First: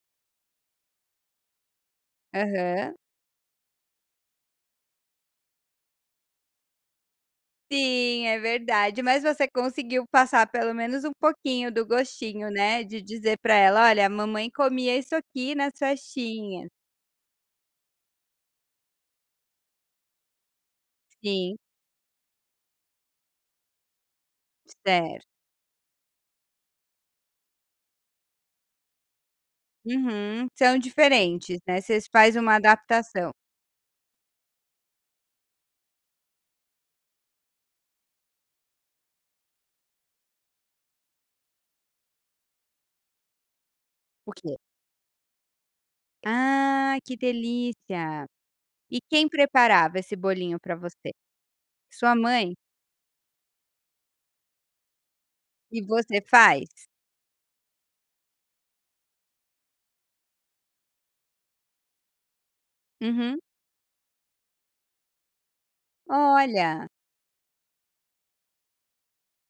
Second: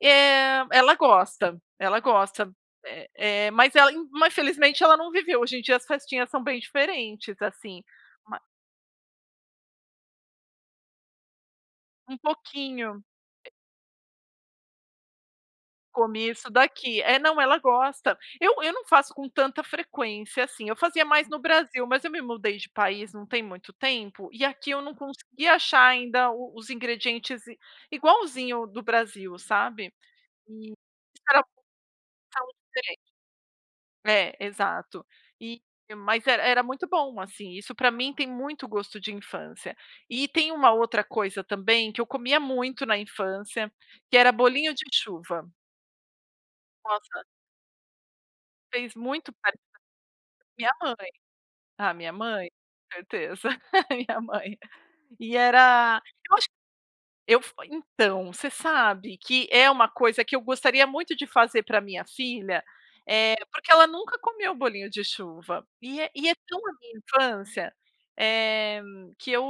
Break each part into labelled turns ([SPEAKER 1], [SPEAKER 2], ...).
[SPEAKER 1] É. Ela gosta, ela gosta.
[SPEAKER 2] Aham.
[SPEAKER 1] Eh eh, mas ela in ma felizmente ela não viveu. Hoje em dia, as festinhas são bem diferentes, assim.
[SPEAKER 2] Sim, é
[SPEAKER 1] Ma
[SPEAKER 2] verdade. Mas você conseguiu passar pelo menos um pouquinho do
[SPEAKER 1] Um
[SPEAKER 2] gostinho, né, de
[SPEAKER 1] pouquinho.
[SPEAKER 2] dizer pra ela: "Olha, a mamãe comia isso aqui nas
[SPEAKER 1] Comia isso
[SPEAKER 2] festinhas".
[SPEAKER 1] daqui. É, não, ela gosta. Eu eu não faço com tanta frequência, assim. Eu fazia mais no
[SPEAKER 2] Sim.
[SPEAKER 1] Brasil. Mas eu me mudei de país não tem muito tempo e aqui eu não
[SPEAKER 2] Certo.
[SPEAKER 1] consegui achar ainda o os ingredientes igualzinho do Brasil, sabe.
[SPEAKER 2] Uhum.
[SPEAKER 1] E
[SPEAKER 2] São
[SPEAKER 1] espera
[SPEAKER 2] diferentes,
[SPEAKER 1] passar
[SPEAKER 2] né. Vocês faz uma
[SPEAKER 1] um tempo.
[SPEAKER 2] adaptação.
[SPEAKER 1] É. Exato. E mas era era muito bom, assim. Isso pra mim tem muito gosto de infância. E tem uma outra coisa também que eu comia muito na infância, que
[SPEAKER 2] O
[SPEAKER 1] era
[SPEAKER 2] quê?
[SPEAKER 1] bolinho de chuva.
[SPEAKER 2] Ah, que
[SPEAKER 1] Nossa
[SPEAKER 2] delícia.
[SPEAKER 1] Fez
[SPEAKER 2] E quem
[SPEAKER 1] muito parte da
[SPEAKER 2] preparava esse bolinho
[SPEAKER 1] minha
[SPEAKER 2] pra você?
[SPEAKER 1] mãe. Ah, minha
[SPEAKER 2] Sua
[SPEAKER 1] mãe,
[SPEAKER 2] mãe?
[SPEAKER 1] certeza, minha mãe. E
[SPEAKER 2] E
[SPEAKER 1] era
[SPEAKER 2] você
[SPEAKER 1] eu acho
[SPEAKER 2] faz?
[SPEAKER 1] eu f então, você sabe que é uma coisa que eu gostaria muito de fazer para a minha filha. Eh,
[SPEAKER 2] Uhum.
[SPEAKER 1] porque ela, nunca comeu bolinho de chuva. E é e é tão a
[SPEAKER 2] Olha.
[SPEAKER 1] minha infância, eh, que eu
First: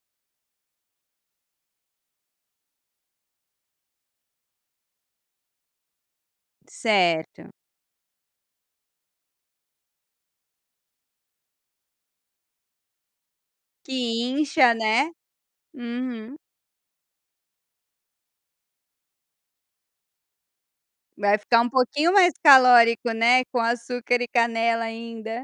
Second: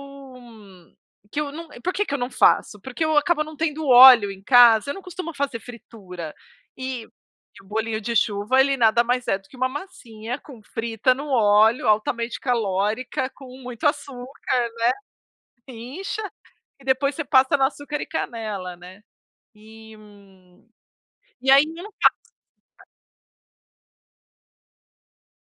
[SPEAKER 1] que eu n por que que eu não faço? Porque eu acabo não tendo óleo em casa. Eu não costumo fazer fritura. E
[SPEAKER 2] Certo.
[SPEAKER 1] e o bolinho de chuva ele nada mais é do que uma massinha com frita no óleo, altamente calórica, com muito
[SPEAKER 2] Que
[SPEAKER 1] açúcar,
[SPEAKER 2] incha,
[SPEAKER 1] né.
[SPEAKER 2] né.
[SPEAKER 1] Incha
[SPEAKER 2] Uhum.
[SPEAKER 1] e depois você passa no açúcar e canela, né. E, hum,
[SPEAKER 2] Vai
[SPEAKER 1] e
[SPEAKER 2] ficar
[SPEAKER 1] aí,
[SPEAKER 2] um
[SPEAKER 1] eu não
[SPEAKER 2] pouquinho
[SPEAKER 1] faço.
[SPEAKER 2] mais calórico, né, com açúcar e canela ainda.